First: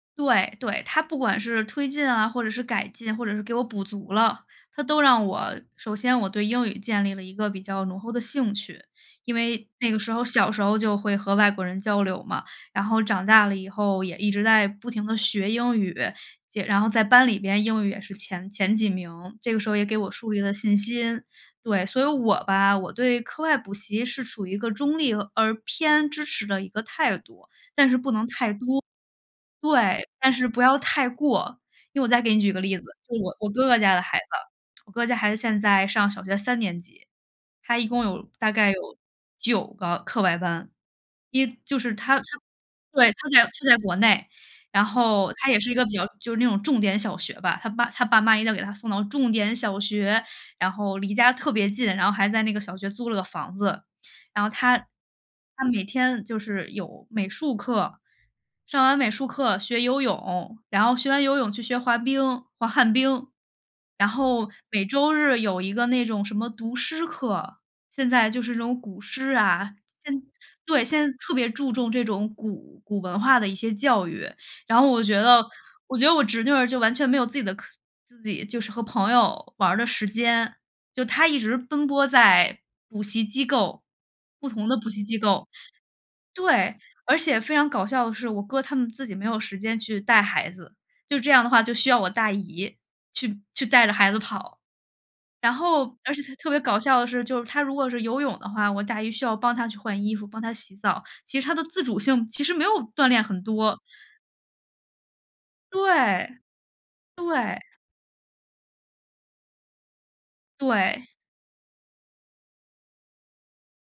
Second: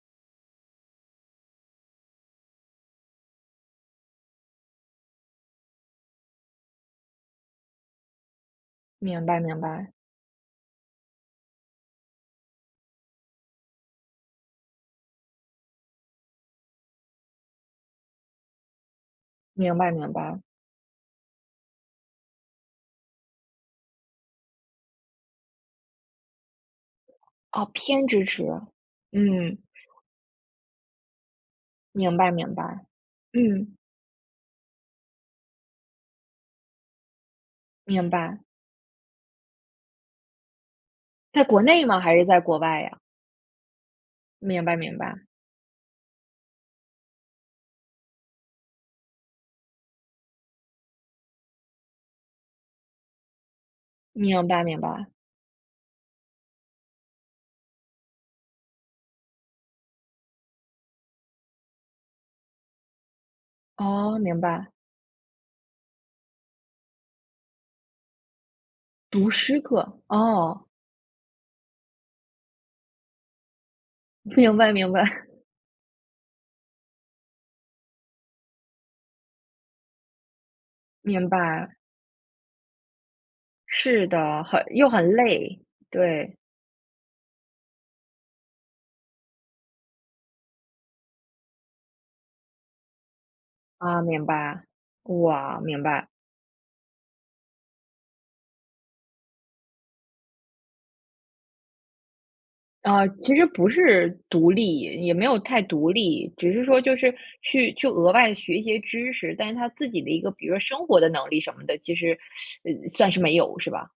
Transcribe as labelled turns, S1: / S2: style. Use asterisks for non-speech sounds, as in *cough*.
S1: 对，对，它不管是推进啊，或者是改进，或者是给我补足了，它都让我首先我对英语建立了一个比较浓厚的兴趣，
S2: 明
S1: 因
S2: 白明
S1: 为那
S2: 白。
S1: 个时候小时候就会和外国人交流嘛，然后长大了以后也一直在不停地学英语，且然后在班里边英语也是前前几名，这个时候
S2: 明
S1: 也
S2: 白
S1: 给
S2: 明
S1: 我树立
S2: 白。
S1: 了信心。对，所以我吧，我对课外补习是处于一个中立而偏支持的一个态度，
S2: 哦，
S1: 但
S2: 偏支持，嗯。
S1: 是不能太多。对，但是不要太过，因为我
S2: 明
S1: 再
S2: 白
S1: 给你举
S2: 明
S1: 个例子，
S2: 白。
S1: 就是我我哥
S2: 嗯。
S1: 哥家的孩子，我哥家孩子现在上小学3年级，她一共
S2: 明
S1: 有
S2: 白。
S1: 大概有9个课外班，
S2: 在
S1: 一
S2: 国
S1: 就
S2: 内
S1: 是
S2: 吗？还
S1: 她她
S2: 是在国外呀？
S1: 对，她在她在国内，
S2: 明白
S1: 然
S2: 明白。
S1: 后她也是一个比较就是那种重点小学吧，她爸她爸妈要给她送到重点小学，然后离家特别近，然后还在那个小学租了个房子，然
S2: 明
S1: 后
S2: 白
S1: 她
S2: 明白。
S1: 她每天就是有美术课，上完美术课学游泳，然后学完游泳去学滑冰，滑旱冰。然
S2: 哦，明
S1: 后
S2: 白。
S1: 每周日有一个那种什么读诗课，现在就是那种古
S2: 读
S1: 诗
S2: 诗
S1: 啊。
S2: 课，
S1: 现在
S2: 哦。
S1: 对，现在特别注重这种古古文化的一些教育，
S2: 明白
S1: 然后
S2: 明
S1: 我
S2: 白。
S1: 觉得
S2: *chuckles*
S1: 我觉得我侄女儿就完全没有自己的课自己就是和朋友玩儿的时间，就她
S2: 明
S1: 一直
S2: 白。
S1: 奔波在补习机构，
S2: 是的，
S1: 不
S2: 很
S1: 同的补
S2: 又
S1: 习
S2: 很
S1: 机构。
S2: 累，对。
S1: 对，而且非常搞笑的是，我哥他们自己没有时间去带孩子，就这样的话，就需要我大姨，去去带着
S2: 啊，
S1: 孩子
S2: 明
S1: 跑。
S2: 白，
S1: 然
S2: 哇！明
S1: 后
S2: 白。
S1: 而且她特别搞笑的是，就是她如果是游泳的话，我大姨需要帮她去换衣服、帮她洗澡，其实她的自主性其实没有
S2: 呃，
S1: 锻炼
S2: 其
S1: 很
S2: 实不
S1: 多。
S2: 是独立，也没有太独立，
S1: 对，
S2: 只是说就是
S1: 对。
S2: 去去额的外学些知识，但是她自己的一个比如说生活的
S1: 对。
S2: 能力什么的，其实，*sucks teeth* 呃，算是没有是吧？